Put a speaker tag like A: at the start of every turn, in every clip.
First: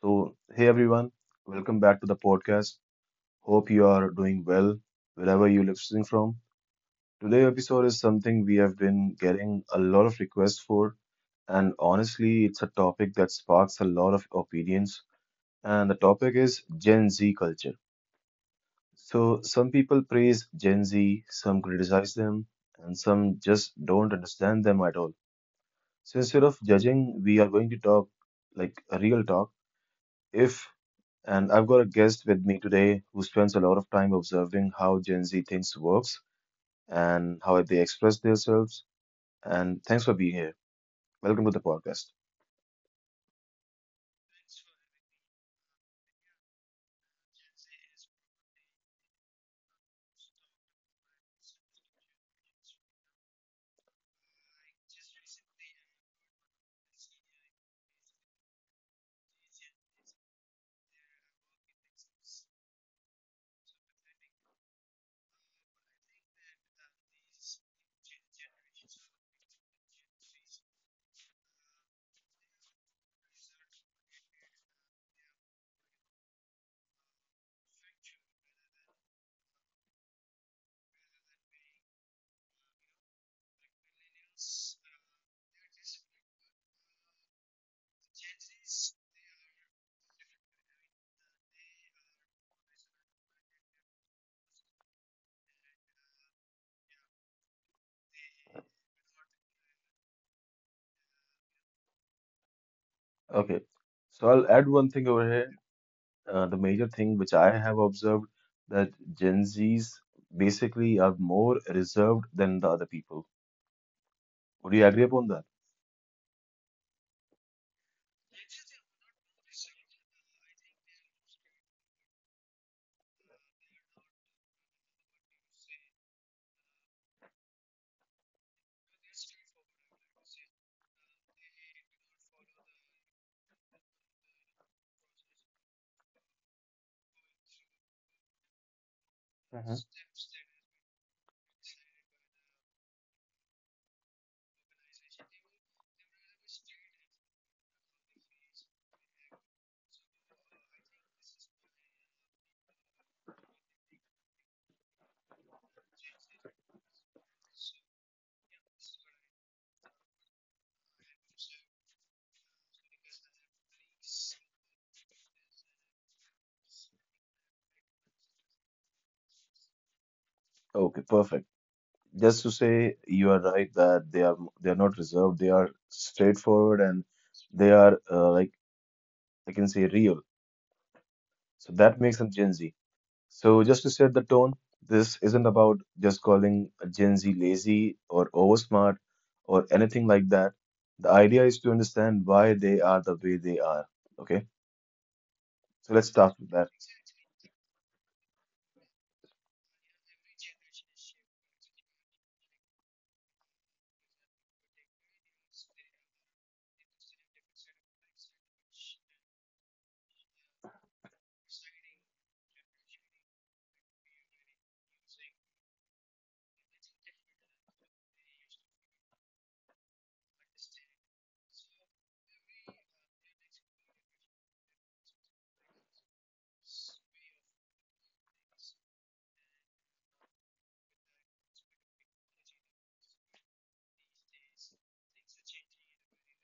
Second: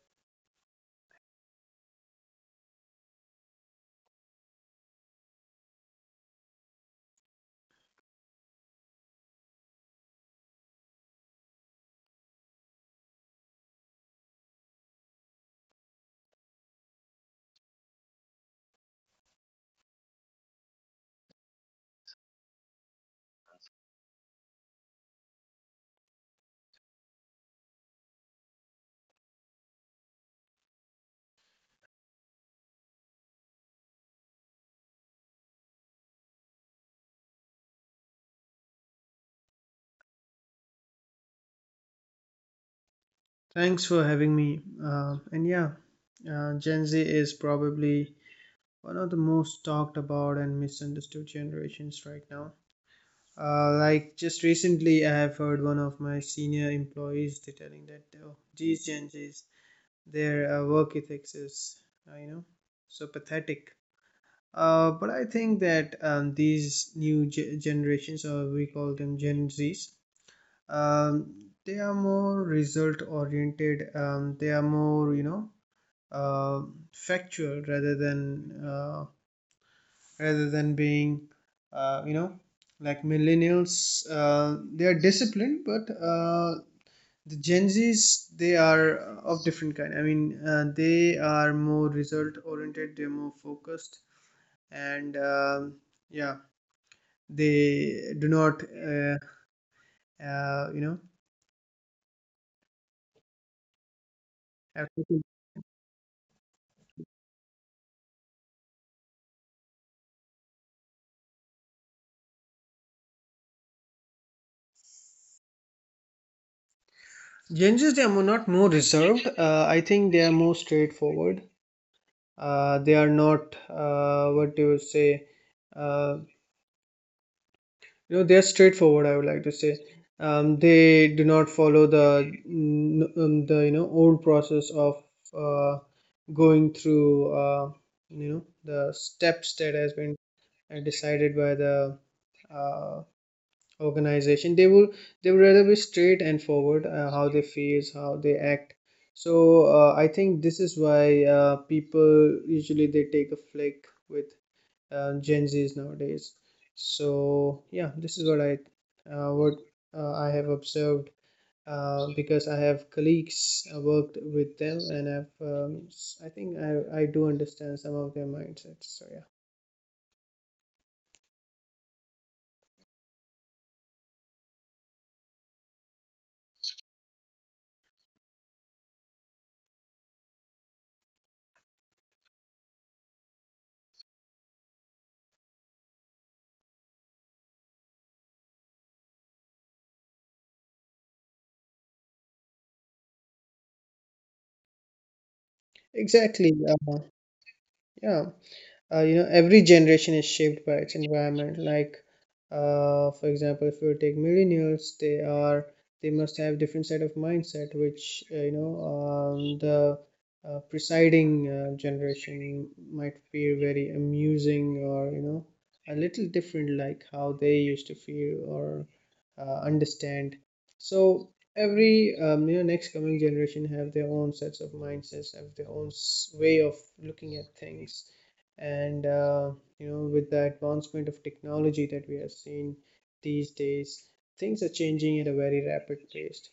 A: So, hey everyone, welcome back to the podcast. Hope you are doing well wherever you're listening from. Today's episode is something we have been getting a lot of requests for, and honestly, it's a topic that sparks a lot of opinions. And the topic is Gen Z culture. So, some people praise Gen Z, some criticize them, and some just don't understand them at all. So, instead of judging, we are going to talk like a real talk. If And I've got a guest with me today who spends a lot of time observing how Gen Z thinks works and how they express themselves. And thanks for being here. Welcome to the podcast.
B: Thanks for having me. And yeah, Gen Z is probably one of the most talked about and misunderstood generations right now. Like just recently, I have heard one of my senior employees telling that, oh, these Gen Zs, their work ethics is, uh, you know, so pathetic. But I think that these new generations, or we call them Gen Zs, um, they are more result oriented. They are more, uh, factual, rather than being, uh, you know like millennials. They are disciplined, but the Gen Zs, they are of different kind. I mean, they are more result oriented, they're more focused. And yeah, they do not uh, you know
A: Okay, so I'll add one
B: have
A: thing
B: to-
A: over here. The major thing which I have observed that Gen Zs basically are more reserved than the other people. Would you agree upon that?
B: Gen Zs, they are more— not more reserved. I think they are more straightforward. They are not, what do you say, uh, they are straightforward, I would like to say. They do not follow the old process of uh, going through, the steps that has been decided by the uh, organization. They would rather be straight and forward, how they feels, how they act. So I think this is why people usually they take a flick with Gen Zs nowadays. So yeah, this is what uh, what I have observed, because I have colleagues worked with them. And I think I do understand some of their mindsets. So yeah,
A: Okay, perfect. Just to say, you are right that they are not reserved. They are straightforward and they are like, I can say, real. So that makes them Gen Z. So just to set the tone, this isn't about just calling a Gen Z lazy or oversmart or anything like that. The idea is to understand why they are the way they are. Okay, so let's start with
B: exactly.
A: that.
B: Uh, yeah. Every generation is shaped by its environment. Like for example, if you take millennials, they are... they must have different set of mindset, which the presiding generation might feel very amusing, or a little different, like how they used to feel or understand. So every next coming generation have their own sets of mindsets, have their own way of looking at things. And with the advancement of technology that we have seen these days, things are changing at a very rapid pace.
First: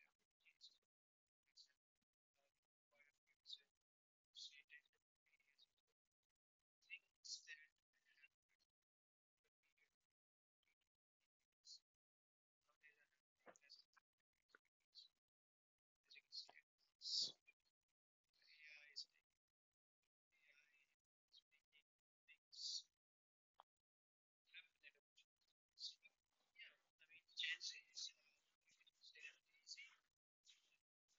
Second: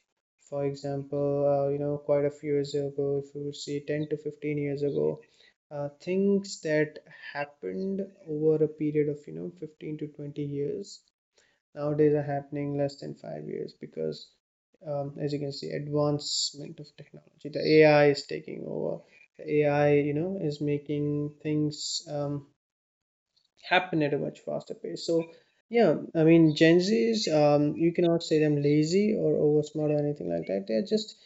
B: For example, quite a few years ago, if you see 10 to 15 years ago, things that happened over a period of 15 to 20 years nowadays are happening less than 5 years, because as you can see, advancement of technology, the ai is taking over. The ai is making things happen at a much faster pace. So yeah, I mean Gen Zs, you cannot say them lazy or over smart or anything like that. They're just...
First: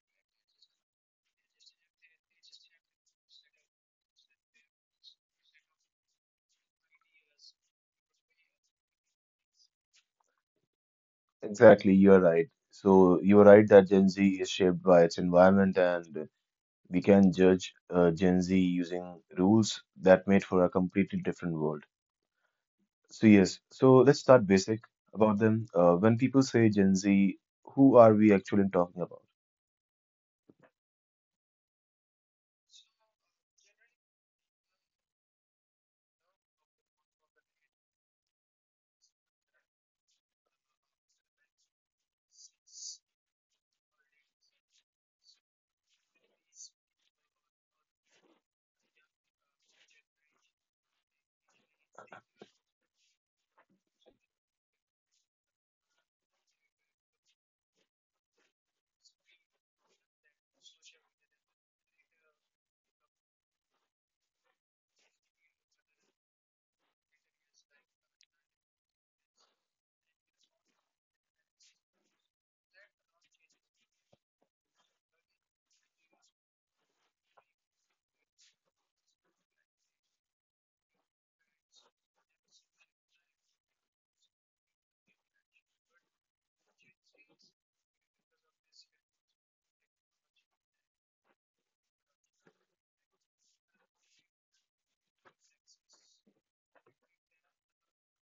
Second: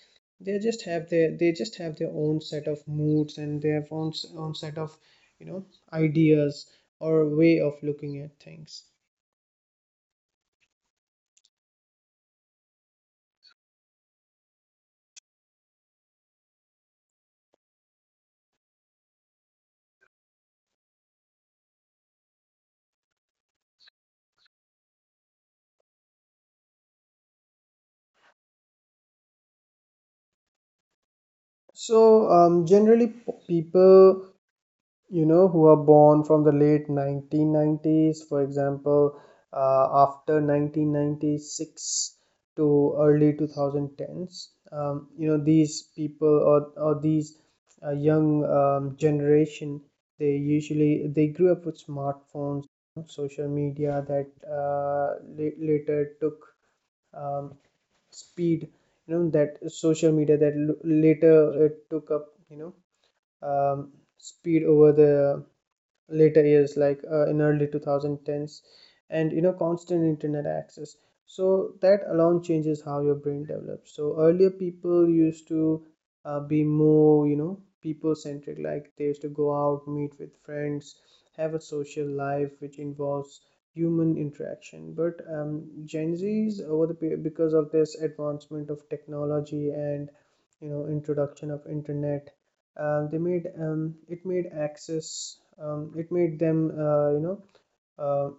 B: they just have their own set of moods, and their own set of you know ideas, or way of looking at things.
A: Exactly, you are right. So you are right that Gen Z is shaped by its environment, and we can judge Gen Z using rules that made for a completely different world. So yes, so let's start basic about them. When people say Gen Z, who are we actually talking about?
B: So, generally, people who are born from the late 1990s, for example, after 1996 to early 2010s, these people, or these young generation, they usually they grew up with smartphones, social media that later took um, speed. That social media that later it took up, um, speed over the later years, like in early 2010s, and constant internet access. So that alone changes how your brain develops. So earlier, people used to be more, people centric, like they used to go out, meet with friends, have a social life which involves human interaction. But Gen Zs, over the because of this advancement of technology and introduction of internet, they made it made access it made them, uh,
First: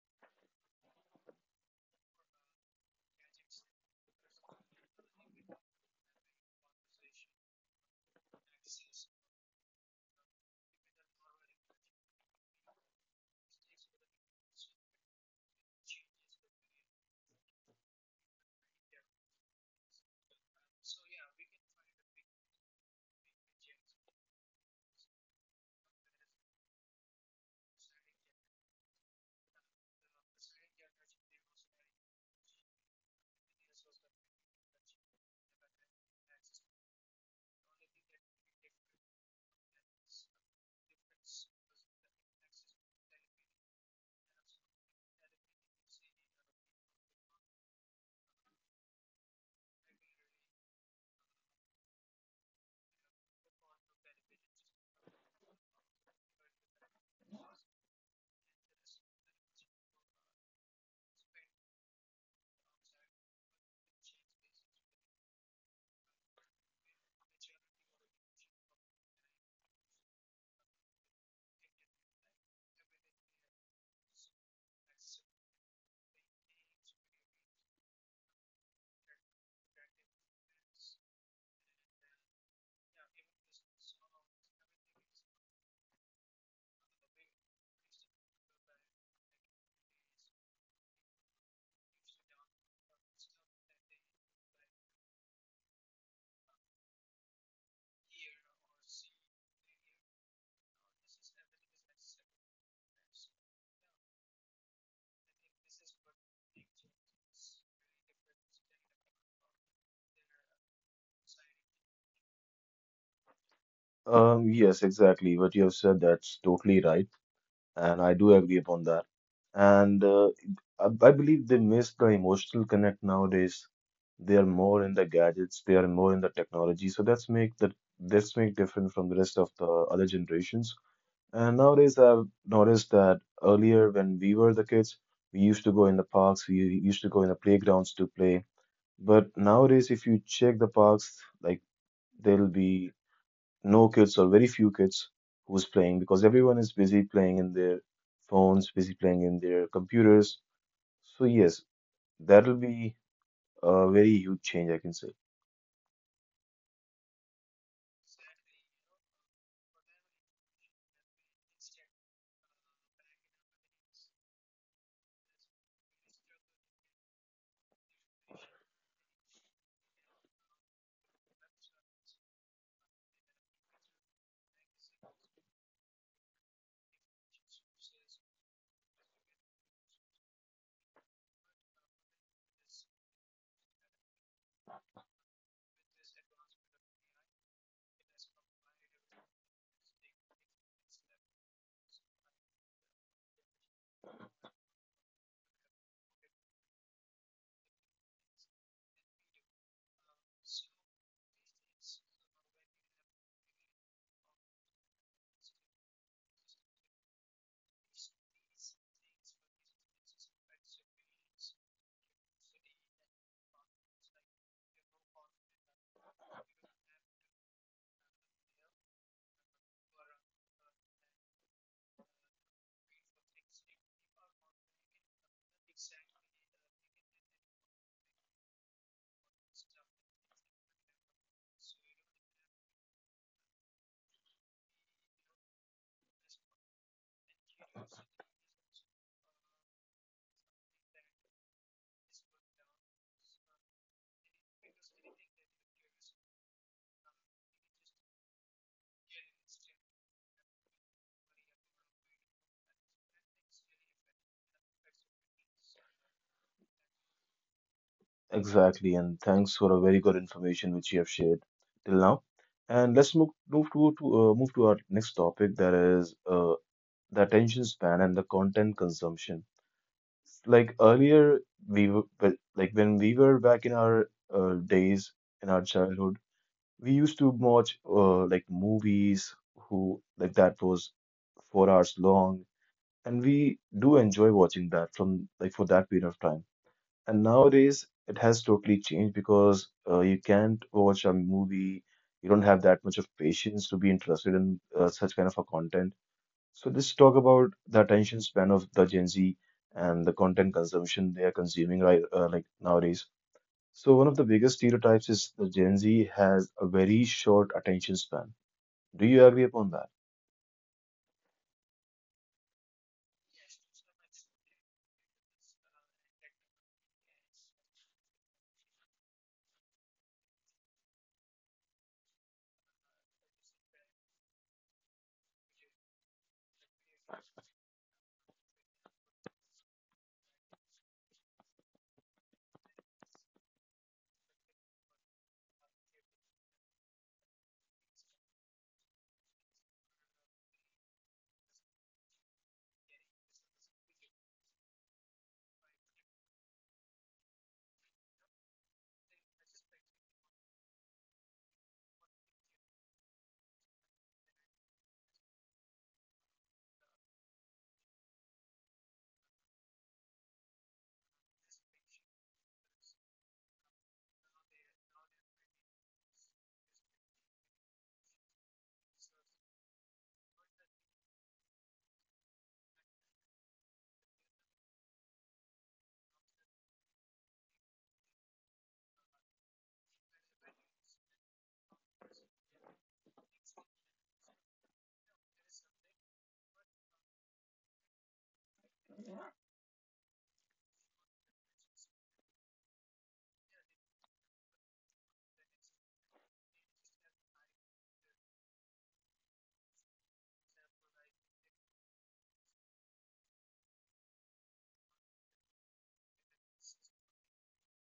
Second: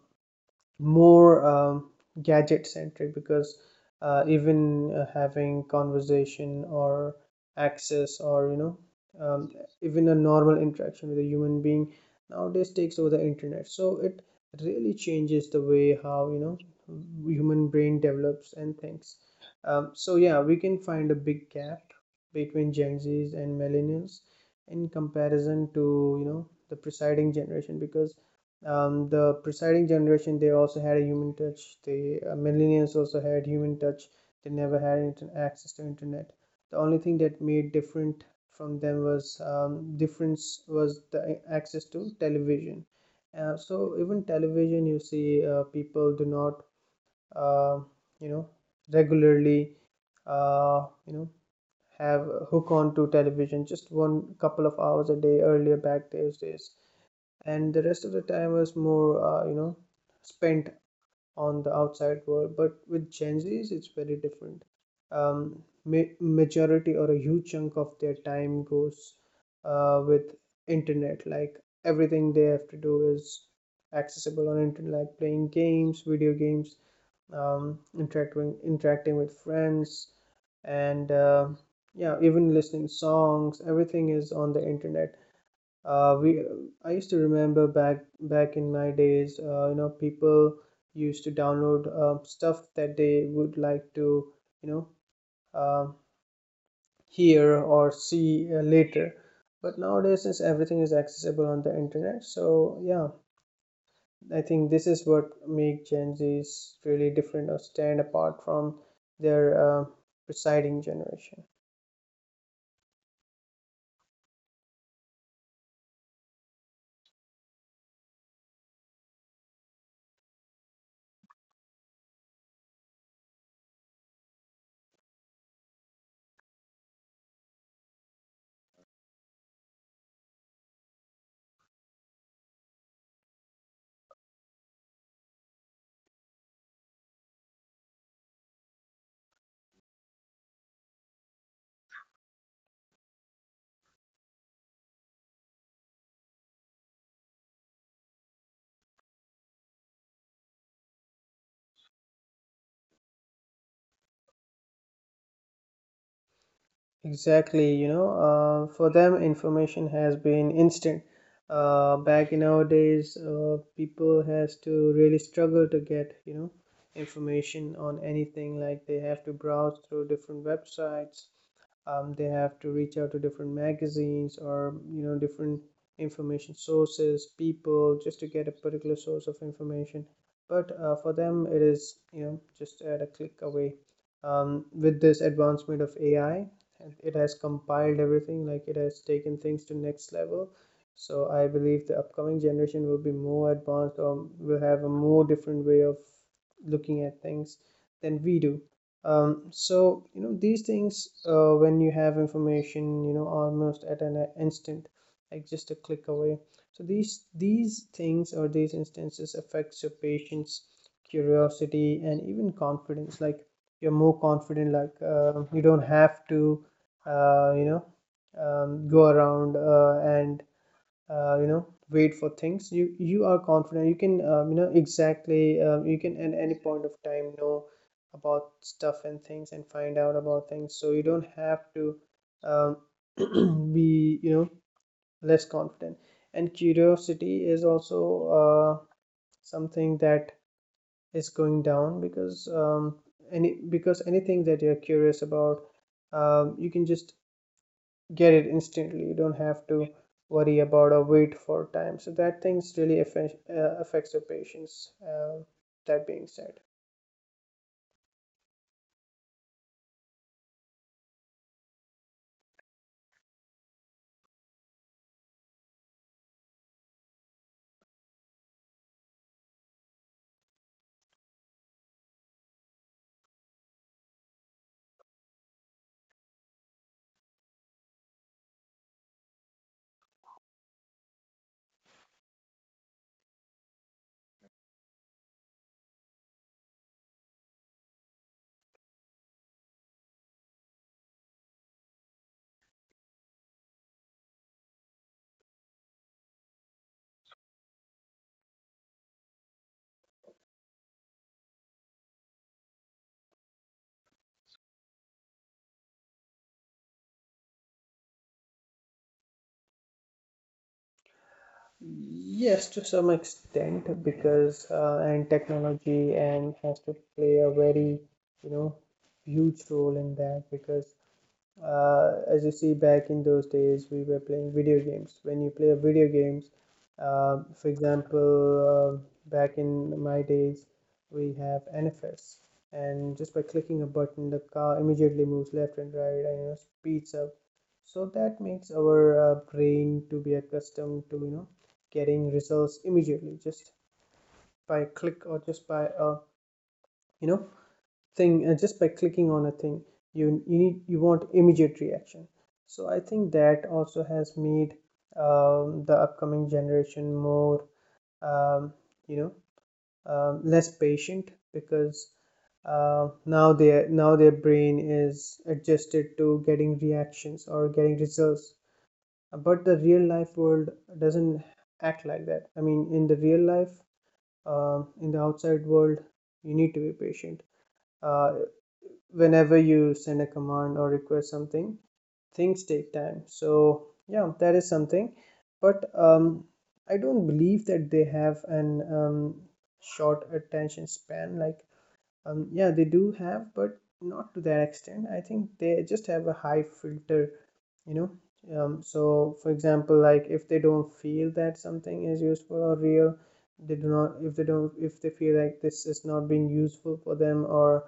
B: more, gadget centric, because even having conversation, or access, or um, even a normal interaction with a human being nowadays, takes over the internet. So it really changes the way how human brain develops and thinks. So yeah, we can find a big gap between Gen Zs and millennials, in comparison to the preceding generation, because the preceding generation, they also had a human touch. The millennials also had human touch. They never had access to internet. The only thing that made different from them was... difference was the access to television. So even television, you see, people do not uh, you know regularly uh, you know have hook on to television, just one, couple of hours a day, earlier back those days. And the rest of the time was more spent on the outside world. But with Gen Zs, it's very different. Majority, or a huge chunk of their time goes with internet. Like everything they have to do is accessible on internet, like playing games, video games, interacting with friends, and yeah, even listening songs, everything is on the internet. We I used to remember back in my days, people used to download stuff that they would like to, you know, um hear or see, later. But nowadays, since everything is accessible on the internet, so yeah, I think this is what make Gen Zs really different or stand apart from their preceding generation.
A: Yes, exactly. What you have said, that's totally right, and I do agree upon that. And I believe they miss the emotional connect nowadays. They are more in the gadgets, they are more in the technology. So that's make different from the rest of the other generations. And nowadays, I've noticed that earlier when we were the kids, we used to go in the parks, we used to go in the playgrounds to play. But nowadays, if you check the parks, like, there'll be no kids or very few kids who's playing because everyone is busy playing in their phones, busy playing in their computers. So yes, that'll be a very huge change, I can say.
B: Exactly, for them, information has been instant. Back in our days, people has to really struggle to get, information on anything. Like they have to browse through different websites, they have to reach out to different magazines, or different information sources, people, just to get a particular source of information. But for them, it is, just at a click away. With this advancement of AI, it has compiled everything. Like it has taken things to next level. So I believe the upcoming generation will be more advanced, or will have a more different way of looking at things than we do. So these things, when you have information, almost at an instant, like just a click away, so these things, or these instances, affects your patients, curiosity, and even confidence. Like you're more confident, like you don't have to uh, you know go around, and wait for things. You are confident, you can exactly... you can at any point of time know about stuff and things and find out about things. So you don't have to um, be, less confident. And curiosity is also uh, something that is going down, because anything that you're curious about, you can just get it instantly, you don't have to worry about or wait for time. So that things really affects your patients, that being said.
A: Exactly, and thanks for a very good information which you have shared till now. And let's move to our next topic, that is the attention span and the content consumption. Like earlier, like when we were back in our days in our childhood, we used to watch like movies who like that was 4 hours long, and we do enjoy watching that from like for that period of time. And nowadays, it has totally changed because you can't watch a movie. You don't have that much of patience to be interested in such kind of a content. So let's talk about the attention span of the Gen Z and the content consumption they are consuming right like nowadays. So one of the biggest stereotypes is the Gen Z has a very short attention span. Do you agree upon that?
B: Yes, to some extent, because and technology and has to play a very, you know huge role in that, because as you see, back in those days, we were playing video games. When you play video games, for example, back in my days, we have NFS, and just by clicking a button, the car immediately moves left and right, and, speeds up. So that makes our brain to be accustomed to, getting results immediately, just by click, or just by a you know thing, just by clicking on a thing. You want immediate reaction. So I think that also has made the upcoming generation more, um, you know less patient, because now their brain is adjusted to getting reactions or getting results. But the real life world doesn't act like that. I mean, in the outside world, you need to be patient. uh, Whenever you send a command or request something, things take time. So yeah, that is something. But I don't believe that they have an um, short attention span. Like yeah, they do have, but not to that extent. I think they just have a high filter. You know um, so for example, like if they don't feel that something is useful or real, they don't, if they feel like this is not being useful for them, or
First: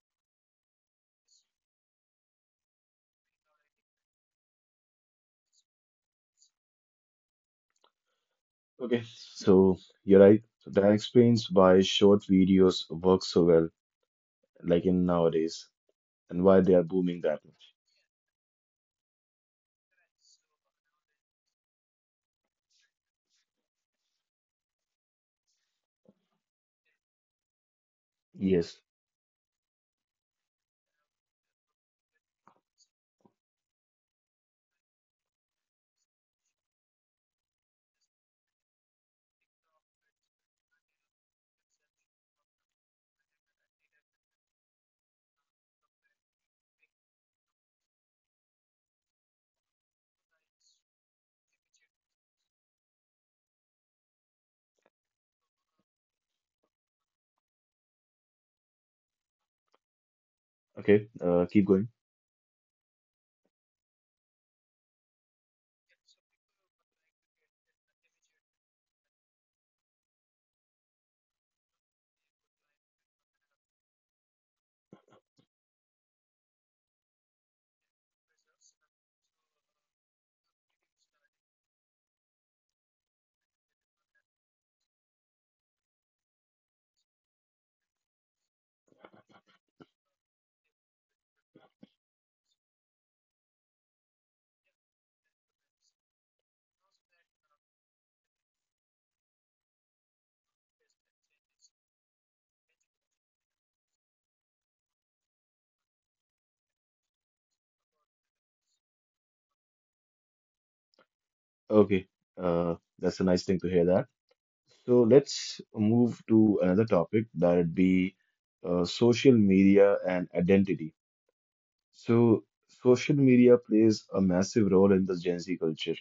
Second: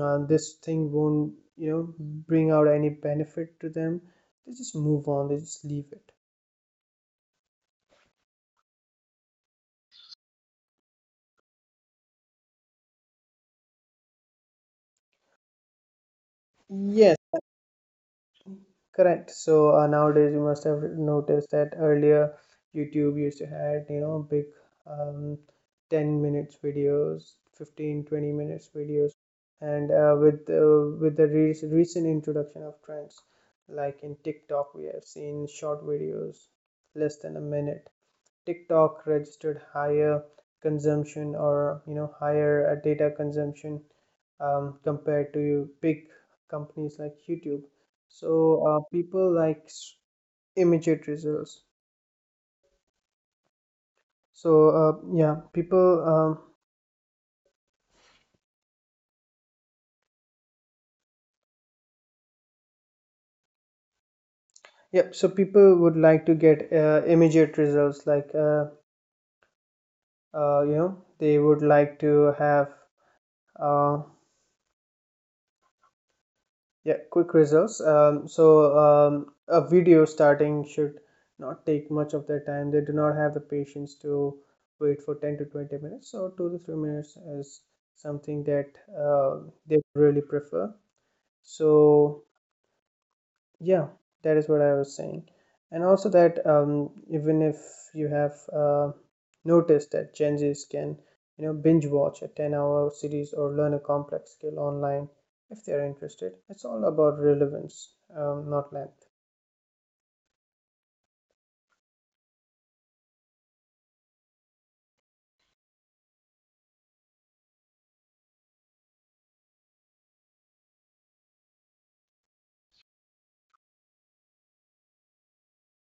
B: this thing won't, bring out any benefit to them, they just move on, they just leave it.
A: Okay. So you're right. So that explains why short videos work so well, like in nowadays, and why they are
B: Yes.
A: booming that
B: Correct. So nowadays you must have noticed that earlier YouTube used to had, big um, 10 minutes videos, 15-20 minutes
A: Yes.
B: videos. And with the re recent introduction of trends, like in TikTok, we have seen short videos less than a minute. TikTok registered higher consumption or, you know, higher data consumption, compared to big companies like YouTube. So people like immediate results. So uh, yeah, people um,
A: Okay. Keep going.
B: yeah, so people would like to get immediate results like you know, they would like to have uh, Yeah, quick results. A video starting should not take much of their time. They do not have the patience to wait for 10 to 20 minutes. So 2 to 3 minutes is something that uh, they really prefer. So yeah, that is what I was saying. And also that, even if you have noticed that Gen Zs can, you know, binge watch a 10-hour series or learn a complex skill online if they are interested. It's all about relevance, not length.
A: Okay. That's a nice thing to hear that. So let's move to another topic, that'd be social media and identity. So social media plays a massive role in the Gen Z culture.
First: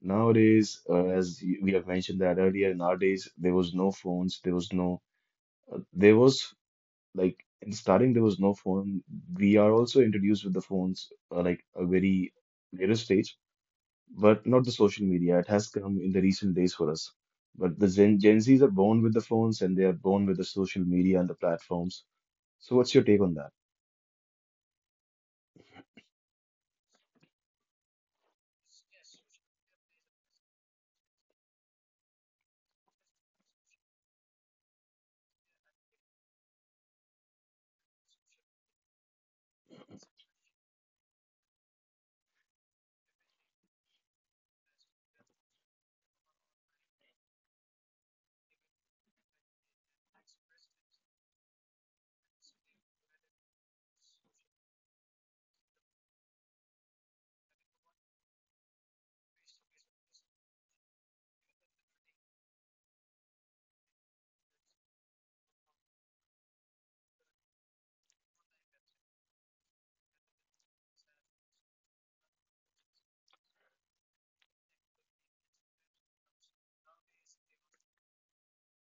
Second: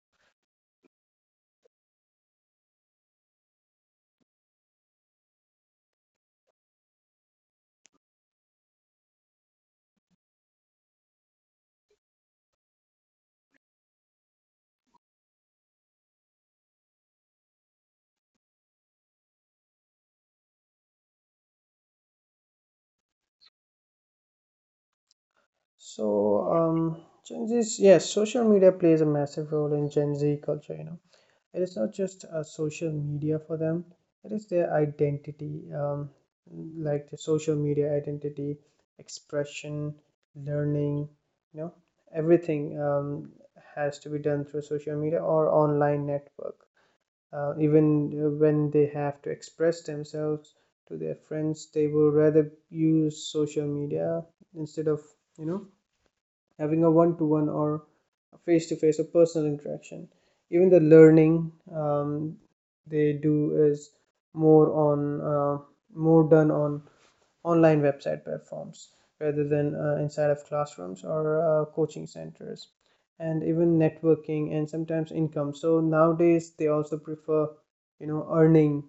A: Nowadays, we have mentioned that earlier, nowadays there was no phones, there was no, there was like in starting there was no phone. We are also introduced with the phones like a very later stage, but not the social media. It has come in the recent days for us. But the Gen Zs are born with the phones and they are born with the social media and the platforms. So, what's your take on that?
B: So um, Gen Zs, yes, social media plays a massive role in Gen Z culture. You know, it is not just a social media for them, it is their identity, like the social media identity, expression, learning, you know, everything, has to be done through social media or online network. Even when they have to express themselves to their friends, they will rather use social media instead of, you know, having a one to one or face to face or personal interaction. Even the learning they do is more on uh, more done on online website platforms rather than inside of classrooms or coaching centers, and even networking and sometimes income. So nowadays they also prefer, you know, earning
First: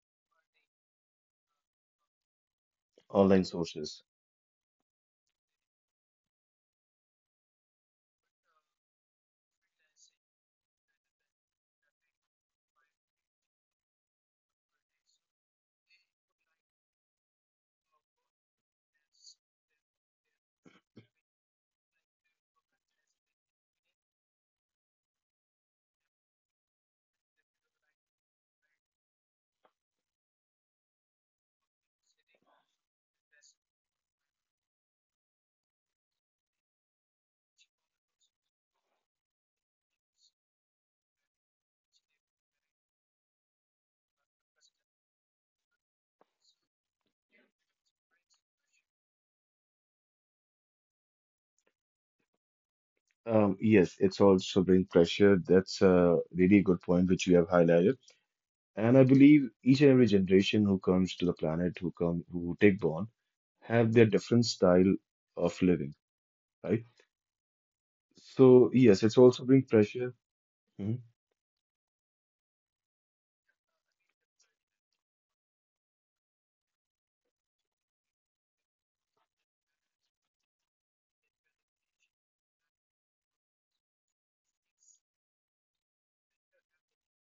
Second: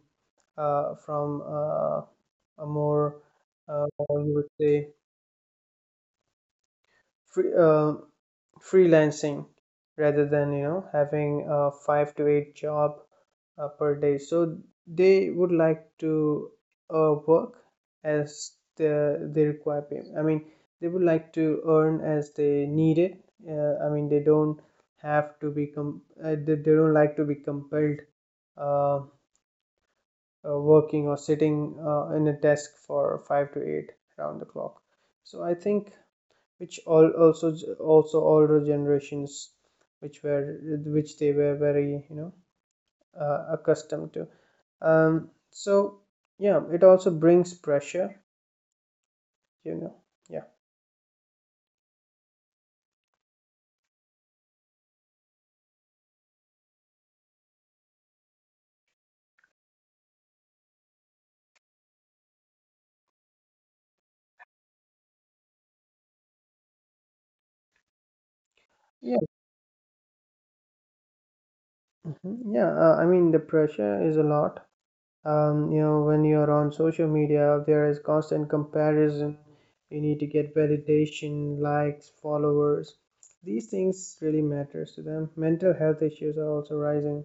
B: from a more
A: Online sources.
B: or you would say free, freelancing rather than, you know, having a five to eight job per day. So they would like to work as they require payment. I mean, they would like to earn as they need it. I mean, they don't have to be they don't like to be compelled uh, working or sitting in a desk for five to eight around the clock. So I think which all also also older generations which were which they were very, you know, accustomed to. So yeah, it also brings pressure, you know. Yeah
A: Yes, it's also bring pressure. That's a really good point which you have highlighted. And I believe each and every generation who comes to the planet, who take born, have their different style of living, right? So yes,
B: yeah.
A: it's also bring pressure. Mhm.
B: Mhm. Yeah, I mean the pressure is a lot. You know, when you're on social media there is constant comparison. You need to get validation, likes, followers. These things really matters to them. Mental health issues are also rising,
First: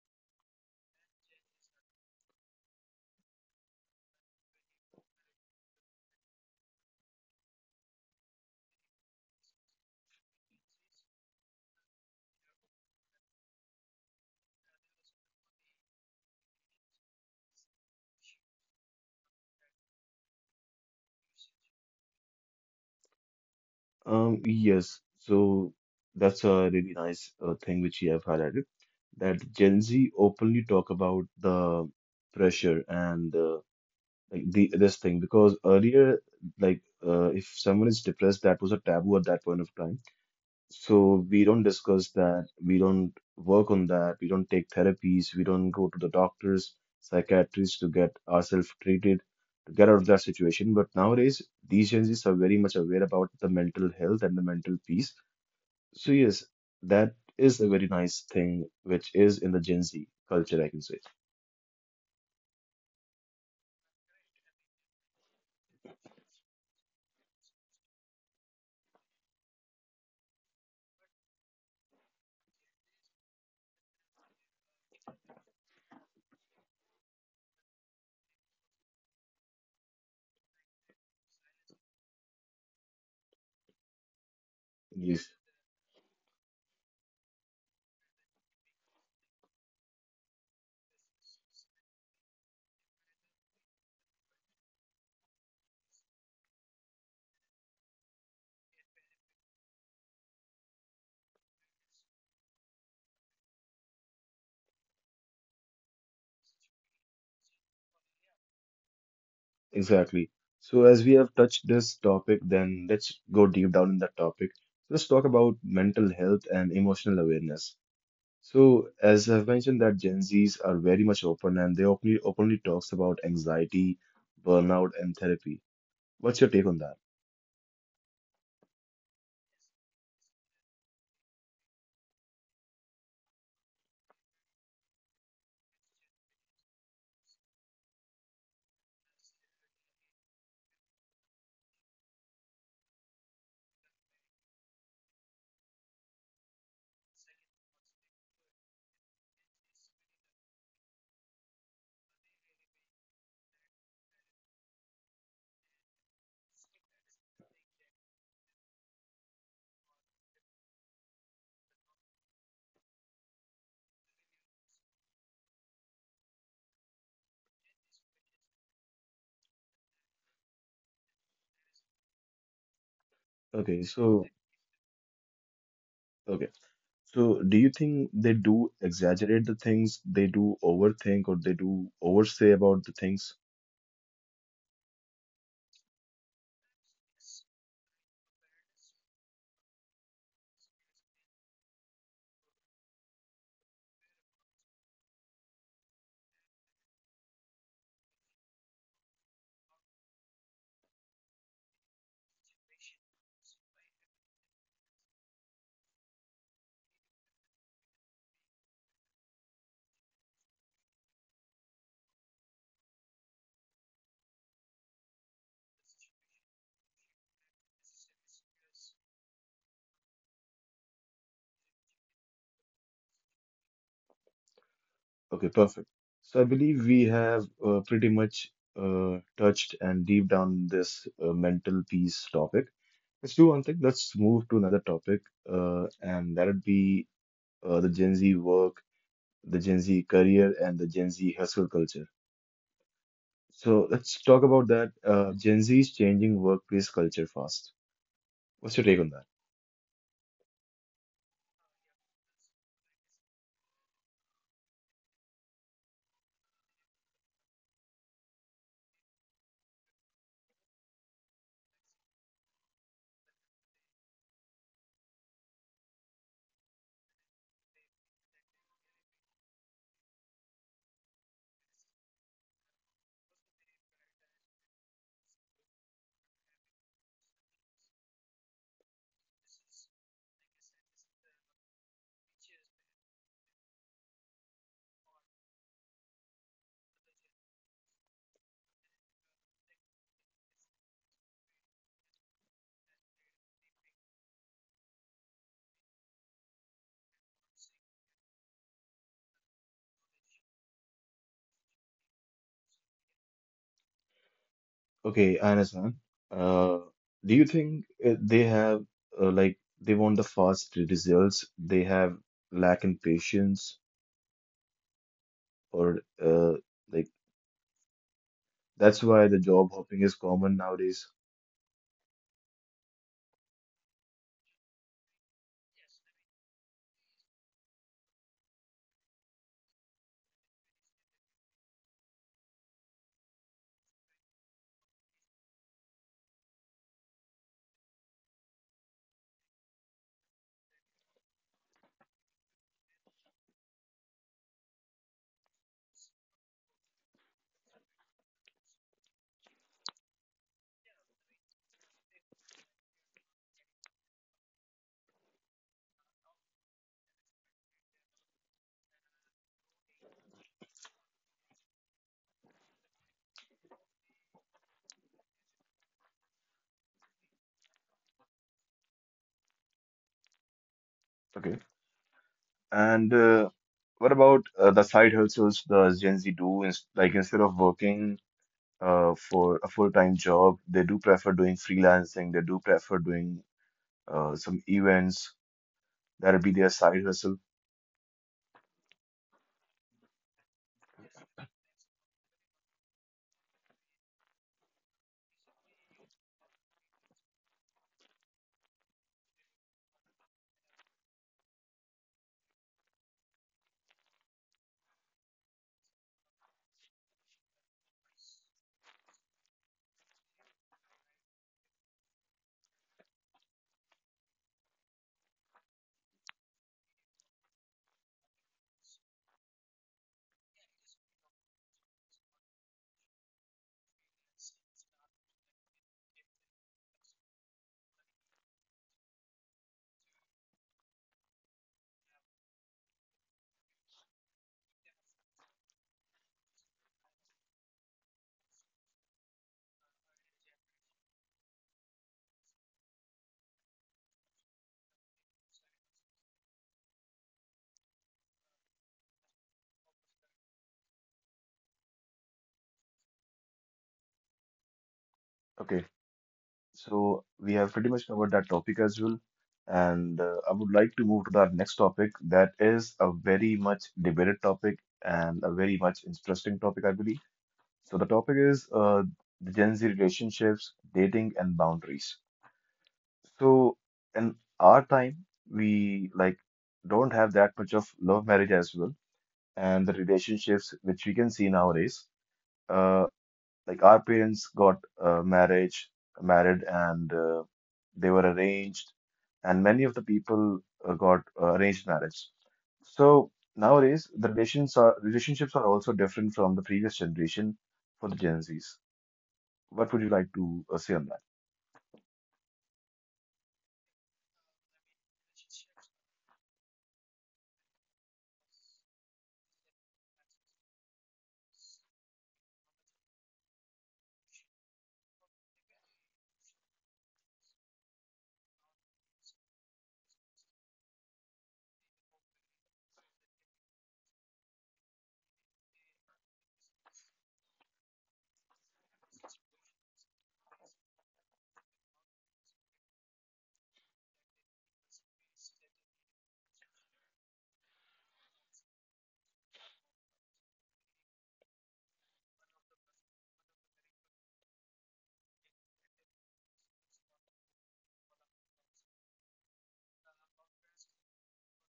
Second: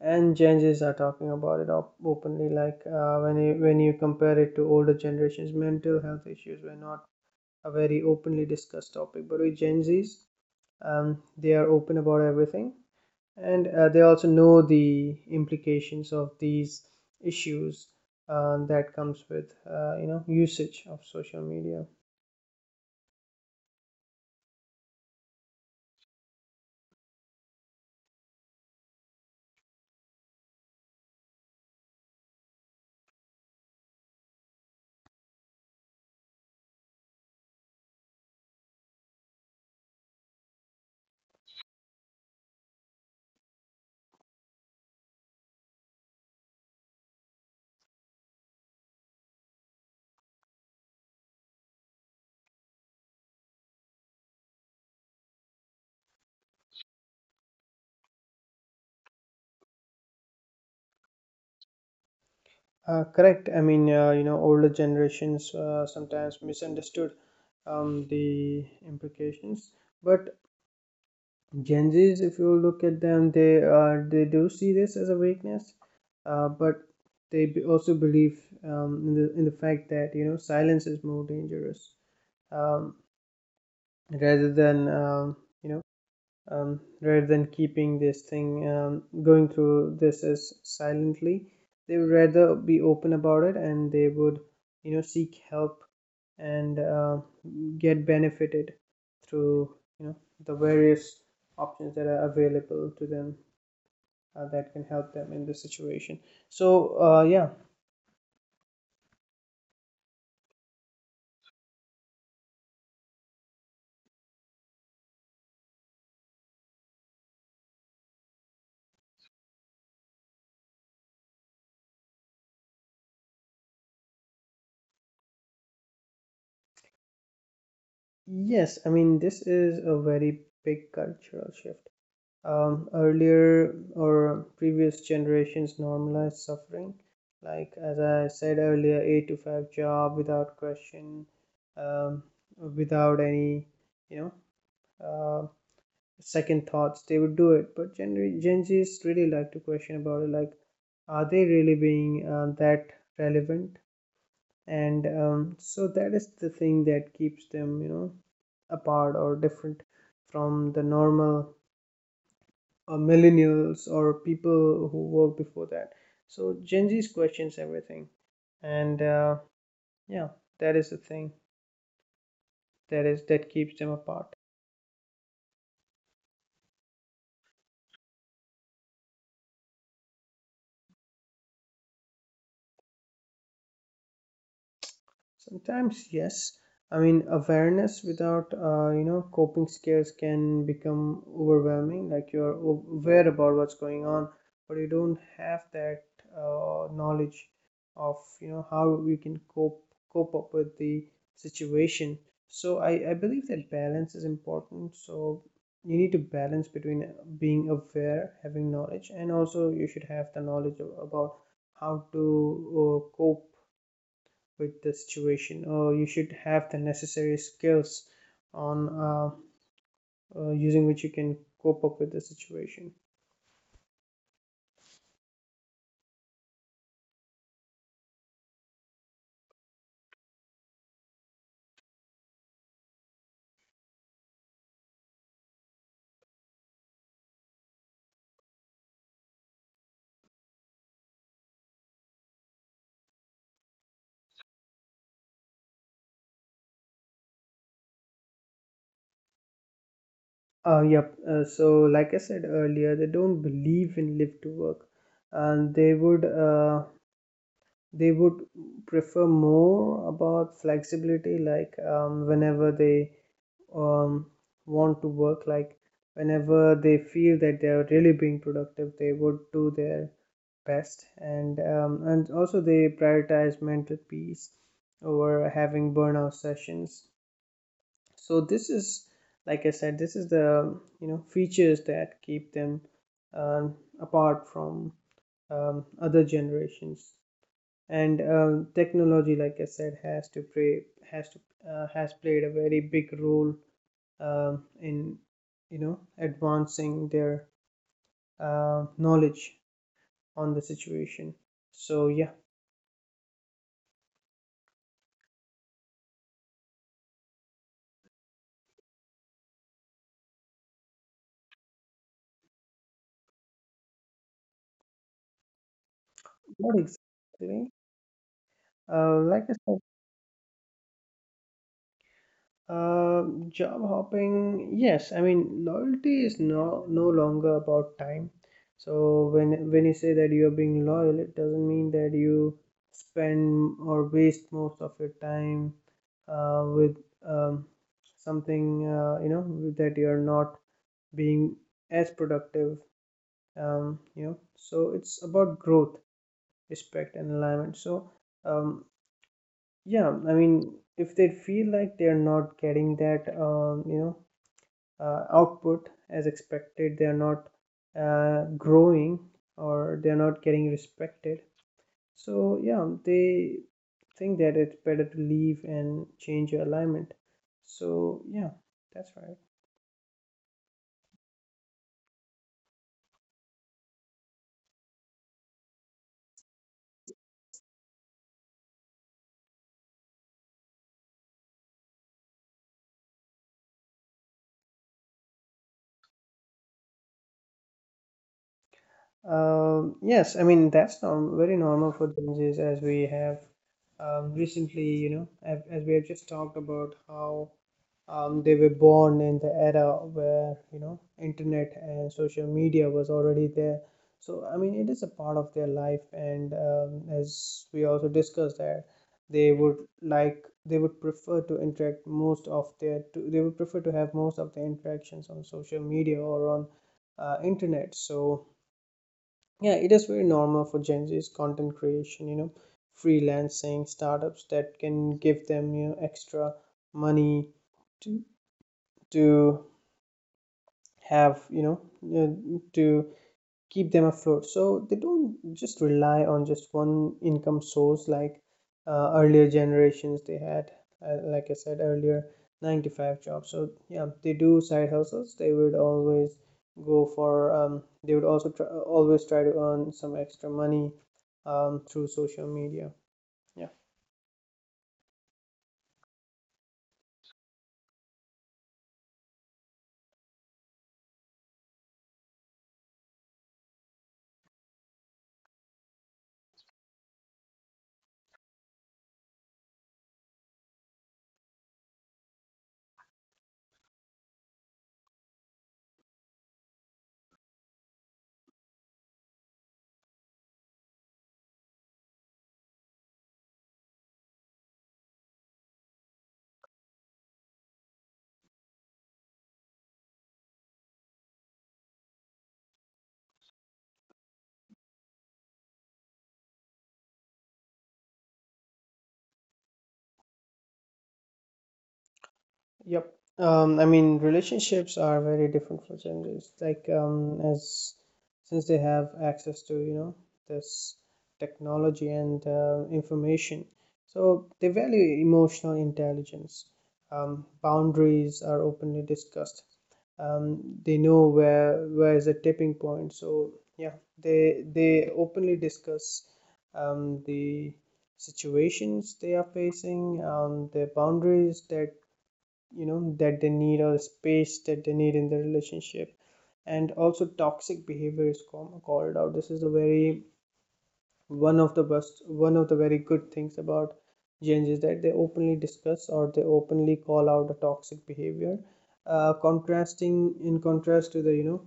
B: and Gen Zs are talking about it openly. Like when you compare it to older generations, mental health issues were not a very openly discussed topic. But with Gen Zs, they are open about everything, and they also know the implications of these issues that comes with, you know, usage of social media.
A: Yes, so that's a really nice thing which you have highlighted, that Gen Z openly talk about the pressure and like the this thing, because earlier, like, if someone is depressed, that was a taboo at that point of time. So we don't discuss that, we don't work on that, we don't take therapies, we don't go to the doctors, psychiatrists to get ourselves treated, to get out of that situation. But nowadays, these Gen Zs are very much aware about the mental health and the mental peace. So yes, that is a very nice thing which is in the Gen Z culture, I can say.
B: Correct. I mean, you know, older generations sometimes misunderstood the implications, but Gen Zs, if you look at them, they do see this as a weakness, but they also believe in the fact that, you know, silence is more dangerous um, rather than
A: Yes,
B: you know, rather than keeping this thing going through this as silently. They would rather be open about it, and they would, you know, seek help and get benefited through, you know, the various options that are available to them that can help them in this situation. So, yeah.
A: exactly. So as we have touched this topic, then let's go deep down in that topic. Let's talk about mental health and emotional awareness. So, as I've mentioned, that Gen Zs are very much open and they openly talks about anxiety, burnout, and therapy. What's your take on that?
B: Yes, I mean, this is a very big cultural shift. Earlier or previous generations normalized suffering, like as I said earlier, 8 to 5 job, without question, um, without any, you know, uh, second thoughts they would do it. But Gen Z's really like to question about it, like, are they really being that relevant? And so that is the thing that keeps them, you know, apart or different from the normal millennials or people who work before that. So Gen Z's questions everything, and yeah, that is the thing that keeps
A: Okay,
B: them
A: so
B: apart.
A: okay, so do you think they do exaggerate the things, they do overthink, or they do oversay about the things?
B: Sometimes, yes. I mean, awareness without, you know, coping skills can become overwhelming. Like, you're aware about what's going on, but you don't have that knowledge of, you know, how we can cope up with the situation. So I believe that balance is important. So you need to balance between being aware, having knowledge, and also you should have the knowledge about how to cope with the situation, or you should have the necessary skills on uh, using which you can cope up with the situation.
A: Okay, perfect. So I believe we have pretty much touched and deep down this mental peace topic. Let's do one thing. Let's move to another topic, and that'd be uh, the Gen Z work the Gen Z career and the Gen Z hustle culture. So let's talk about that. Gen Z is changing workplace culture fast. What's your take on that?
B: Yep, so like I said earlier, they don't believe in live to work, and they would they would prefer more about flexibility. Like, whenever they um, want to work, like whenever they feel that they are really being productive, they would do their best. And and also they prioritize mental peace over having burnout sessions. So this is, like I said, this is the, you know, features that keep them um, apart from other generations. And technology, like I said, has to play, has to has played a very big role in, you know, advancing their knowledge on the situation. So yeah.
A: Okay, I understand. uh, do you think they have like they want the fast results? They have lack in patience, or
B: Not
A: like
B: exactly.
A: that's why
B: Like
A: the
B: I said,
A: job hopping is common nowadays.
B: uh, job hopping, yes, I mean loyalty is no longer about time. So when you say that you are being loyal, it doesn't mean that you spend or waste most of your time with um, something, you know, that you are not being as productive. You know, so it's about growth, respect, and alignment. So um, yeah, I mean, if they feel like they're not getting that, you know, output as expected, they're not growing, or they're not getting respected, so yeah, they think that it's better to leave and change your alignment. So yeah, that's right.
A: Okay, and what about the side hustles the Gen Z do? Ins Like instead of working for a full-time job. They do prefer doing freelancing. They do prefer doing some events. That'll be their side hustle.
B: Yes, I mean that's norm very normal for Gen Zs. As we have recently, you know, as we have just talked about how they were born in the era where, you know, internet and social media was already there. So, I mean, it is a part of their life, and as we also discussed that they would they would prefer to interact most of their to, they would prefer to have most of their interactions on social media or on internet. So yeah, it is very normal for Gen Z's content creation, you know, freelancing, startups that can give them, you know, extra money to to have, you know, to keep them afloat. So they don't just rely on just one income source like earlier generations they had. Like I said earlier, 9 to 5 jobs. So yeah, they do side hustles. They would always go for. They would also always try to earn some extra money through social media. Yeah.
A: Okay, so we have pretty much covered that topic as well. And I would like to move to the next topic. That is a very much debated topic and a very much interesting topic, I believe. So the topic is the Gen Z relationships, dating, and boundaries. So in our time, we like don't have that much of love marriage as well and the relationships which we can see nowadays. Uh, like our parents got married, and they were arranged, and many of the people got arranged marriage. So nowadays, the relations are relationships are also different from the previous generation for the Gen Zs. What would you like to say on that?
B: Yep. I mean, relationships are very different for genders. Like, as since they have access to, you know, this technology and information, so they value emotional intelligence. Boundaries are openly discussed. They know where is the tipping point. So yeah, they openly discuss the situations they are facing, their boundaries that, you know, that they need, or space that they need in the relationship. And also toxic behavior is called out. This is a very, one of the best, one of the very good things about Gens, is that they openly discuss, or they openly call out a toxic behavior, contrasting in contrast to the, you know,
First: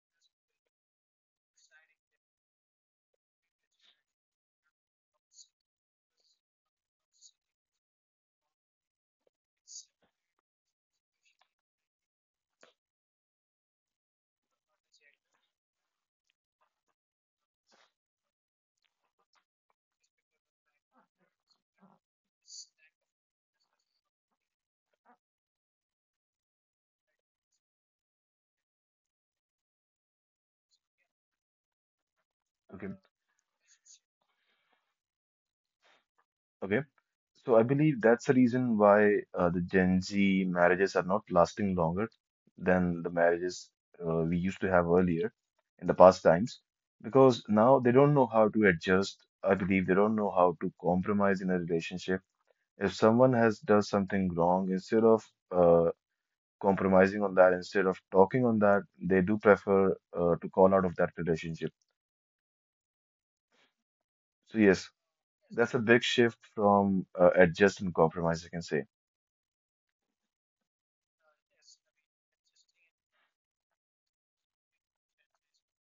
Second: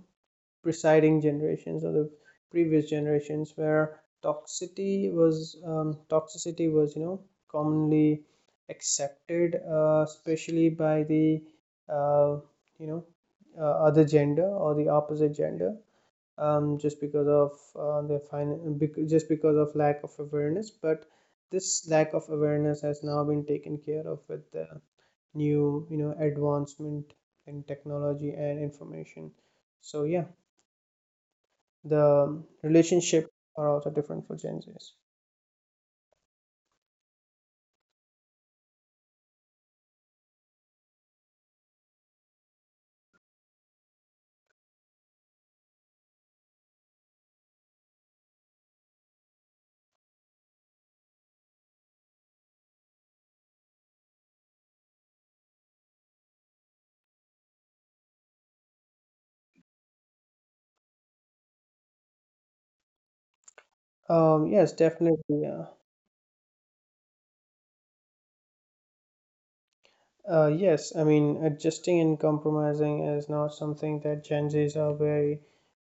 B: preceding generations or the previous generations, where toxicity was, you know, commonly accepted, especially by the uh, you know, other gender or the opposite gender, just because of just because of lack of awareness. But this lack of awareness has now been taken care of with the new, you know, advancement in technology and information. So yeah, the relationship are also different for Gen Zs.
A: Okay. So I believe that's the reason why the Gen Z marriages are not lasting longer than the marriages we used to have earlier in the past times, because now they don't know how to adjust. I believe they don't know how to compromise in a relationship. If someone has does something wrong, instead of uh, compromising on that, instead of talking on that, they do prefer to call out of that relationship. So
B: Yes,
A: yes,
B: definitely.
A: that's a big shift from adjust and compromise, I can say.
B: Yes, I mean, adjusting and compromising is not something that Gen Zs are very,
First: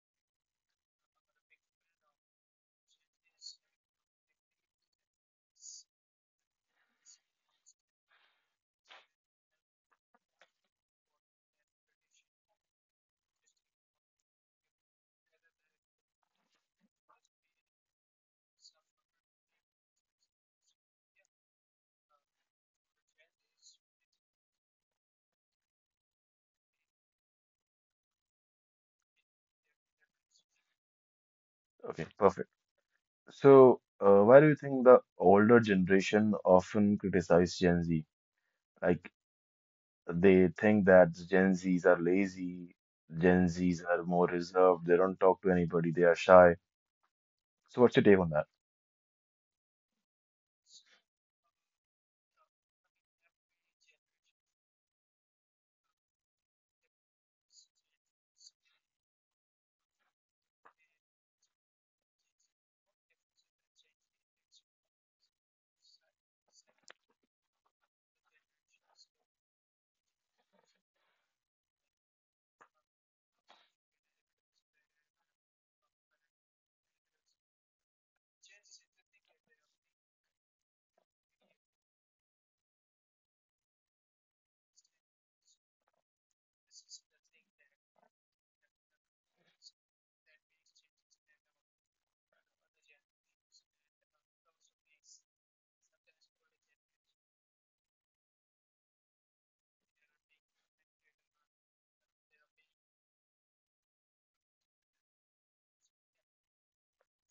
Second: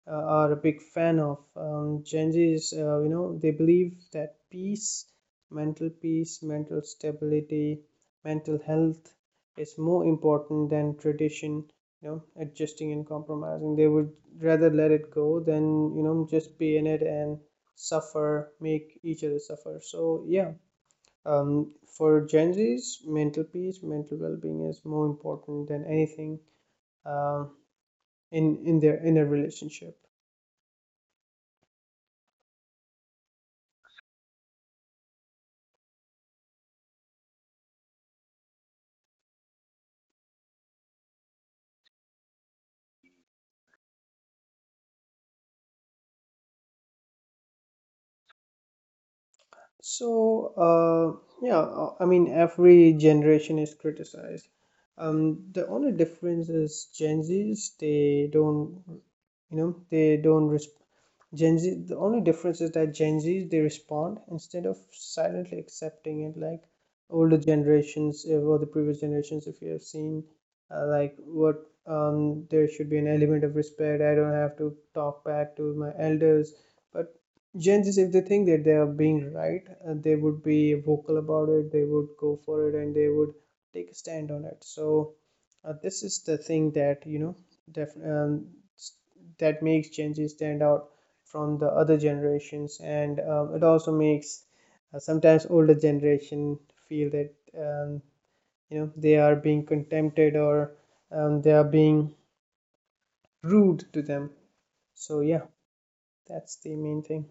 B: are a big fan of. Gen Zs, you know, they believe that peace, mental stability, mental health is more important than tradition. You know, adjusting and compromising, they would rather let it go than, you know, just be in it and suffer, make each other suffer. So yeah, for Gen Z's, mental peace, mental well-being is more important than anything uh, in their inner relationship.
A: Okay, perfect. So, why do you think the older generation often criticize Gen Z? Like they think that Gen Zs are lazy, Gen Zs are more reserved, they don't talk to anybody, they are shy. So, what's your take on that?
B: So yeah, I mean every generation is criticized. The only difference is Gen Z's they don't, you know, they don't respond. Gen Z, the only difference is that Gen Zs they respond instead of silently accepting it, like older generations or the previous generations. If you have seen, like what there should be an element of respect. I don't have to talk back to my elders. But Gen Zs, if they think that they are being right, they would be vocal about it. They would go for it, and they would take a stand on it. So this is the thing that, you know, def- um, that makes Gen Z stand out from the other generations. And it also makes sometimes older generation feel that um, you know, they are being contempted or they are being rude to them. So yeah, that's the main thing.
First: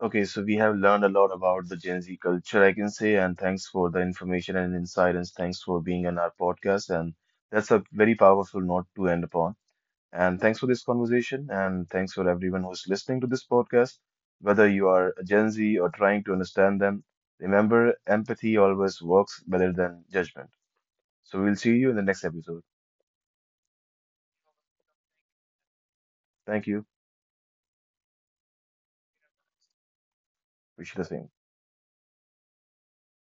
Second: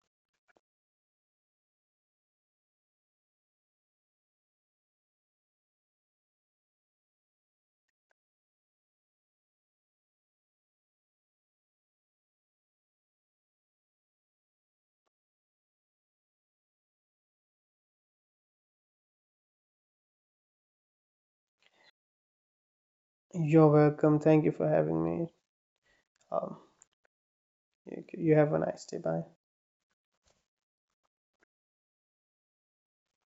A: Okay, so we have learned a lot about the Gen Z culture, I can say, and thanks for the information and insight, and thanks for being on our podcast. And that's a very powerful note to end upon. And thanks for this conversation. And thanks for everyone who's listening to this podcast. Whether you are a Gen Z or trying to understand them, remember empathy always works better than judgment. So we'll see you in the next episode.
B: You're welcome, thank you for having me. um,
A: Thank you.
B: you, you have a nice day. Bye.
A: Wish you the same.